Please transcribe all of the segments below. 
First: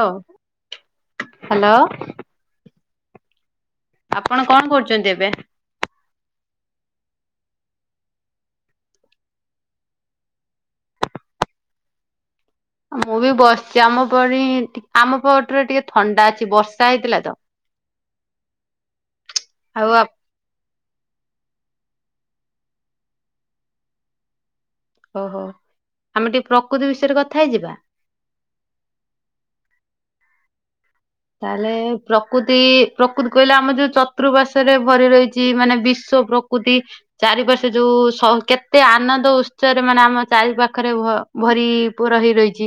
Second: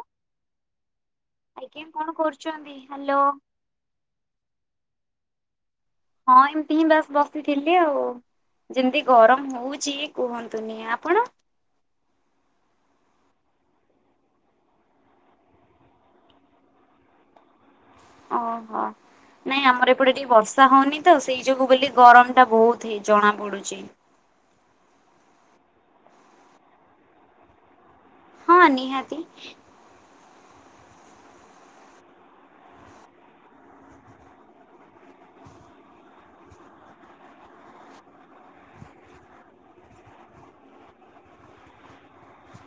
ଅଉ ଆଜ୍ଞା କଣ କରୁଚନ୍ତି? ହ୍ୟାଲୋ। ଆପଣ କଣ କରୁଚନ୍ତି ଏବେ? ହଁ ଏମିତି ହିଁ ବାସ ବସିଥିଲି ଆଉ। ଯେମିତି ଗରମ ହଉଛି କୁହନ୍ତୁନି। ଆପଣ? ମୁଁ ବି ବସିଛି ଆମ ପଣି ଆମ ପଟରେ ଟିକେ ଥଣ୍ଡା ଅଛି ବର୍ଷା ହେଇଥିଲା ତ। ଓହୋ ନାଇଁ ଆଉ ଆମର ଏପଟେ ଟିକେ ବର୍ଷା ହଉନି ତ ସେଇ ଯୋଗୁ ବୋଲି ଗରମ ଟା ବହୁତ ହେଇ ଜଣା ପଡୁଚି। ଓହୋ ଆମେ ଟିକେ ପ୍ରକୃତି ବିଷୟରେ କଥା ହେଇଯିବା। ହଁ ନିହାତି। ତାହେଲେ ପ୍ରକୃତି ପ୍ରକୃତି କହିଲେ ଆମର ଯୋଉ ଚତୁଃପାର୍ଶରେ ରେ ଭରି ରହିଛି ମାନେ ବିଶ୍ଵ ପ୍ର କୃତି ଚାରିପଶେ ଯୋଉ ସ କେତେ ଆନନ୍ଦ ଉତ୍ସରେ ମାନେ ଆମ ଚାରି ପାଖରେ ଭ ଭରି ପୁର ହେଇ ରହିଛି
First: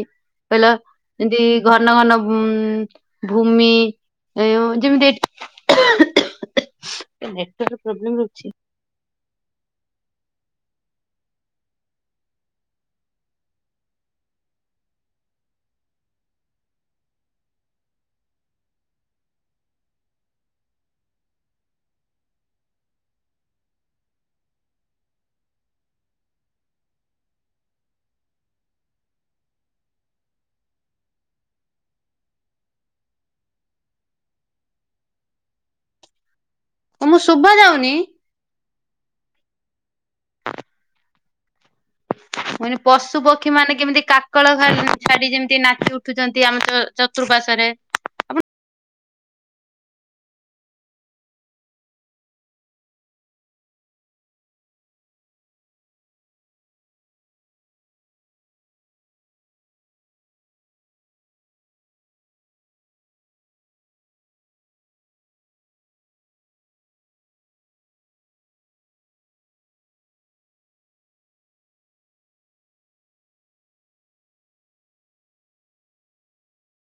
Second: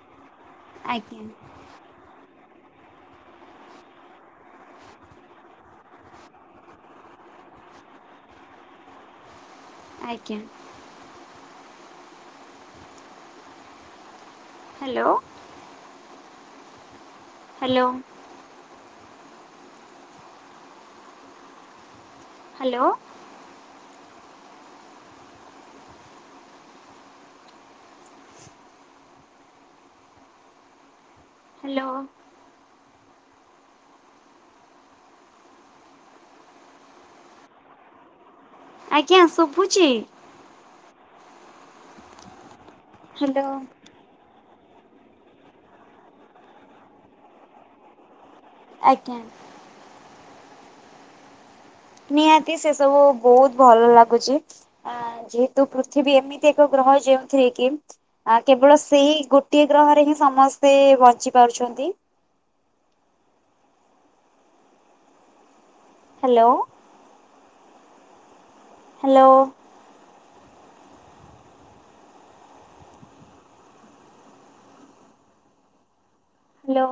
କହିଲ ଆଜ୍ଞା ଯେମିତି ଘନ ଘନ ଉମ ଭୂମି ଯେମିତି ଏଠି ଏଇ ନେଟୱର୍କ ପ୍ରୋବ୍ଲେମ ରହୁଛି। ଆଜ୍ଞା ହ୍ୟାଲୋ ହ୍ୟାଲୋ ହ୍ୟାଲୋ ହ୍ୟାଲୋ ତୁମ କୁ ଶୁଭା ଯାଉନି? ଆଜ୍ଞା ଶୁଭୁଛି। ମୁ ପଶୁ ହ୍ୟାଲୋ ପକ୍ଷୀ ମାନେ କେମିତି କା କାକଳ ଛାଡି ଯେମିତି ନାଚି ଉଠୁଛନ୍ତି ଆମ ଚ ଚତୁଃପାର୍ଶ୍ଵରେ ରେ। ଆଜ୍ଞା ନିହାତି ସେ ସବୁ ବହୁତ ଭଲ ଲାଗୁଛି। ଆ ଯେହେତୁ ପୃଥିବୀ ଏମିତି ଏକ ଗ୍ରହ ଯେଉଁଥିରେ କି ଆ କେବଳ ସେଇ ଗୋଟିଏ ଗ୍ରହରେ ହିଁ ସମସ୍ତେ ବଞ୍ଚି ପାରୁଛନ୍ତି। Hello hello hello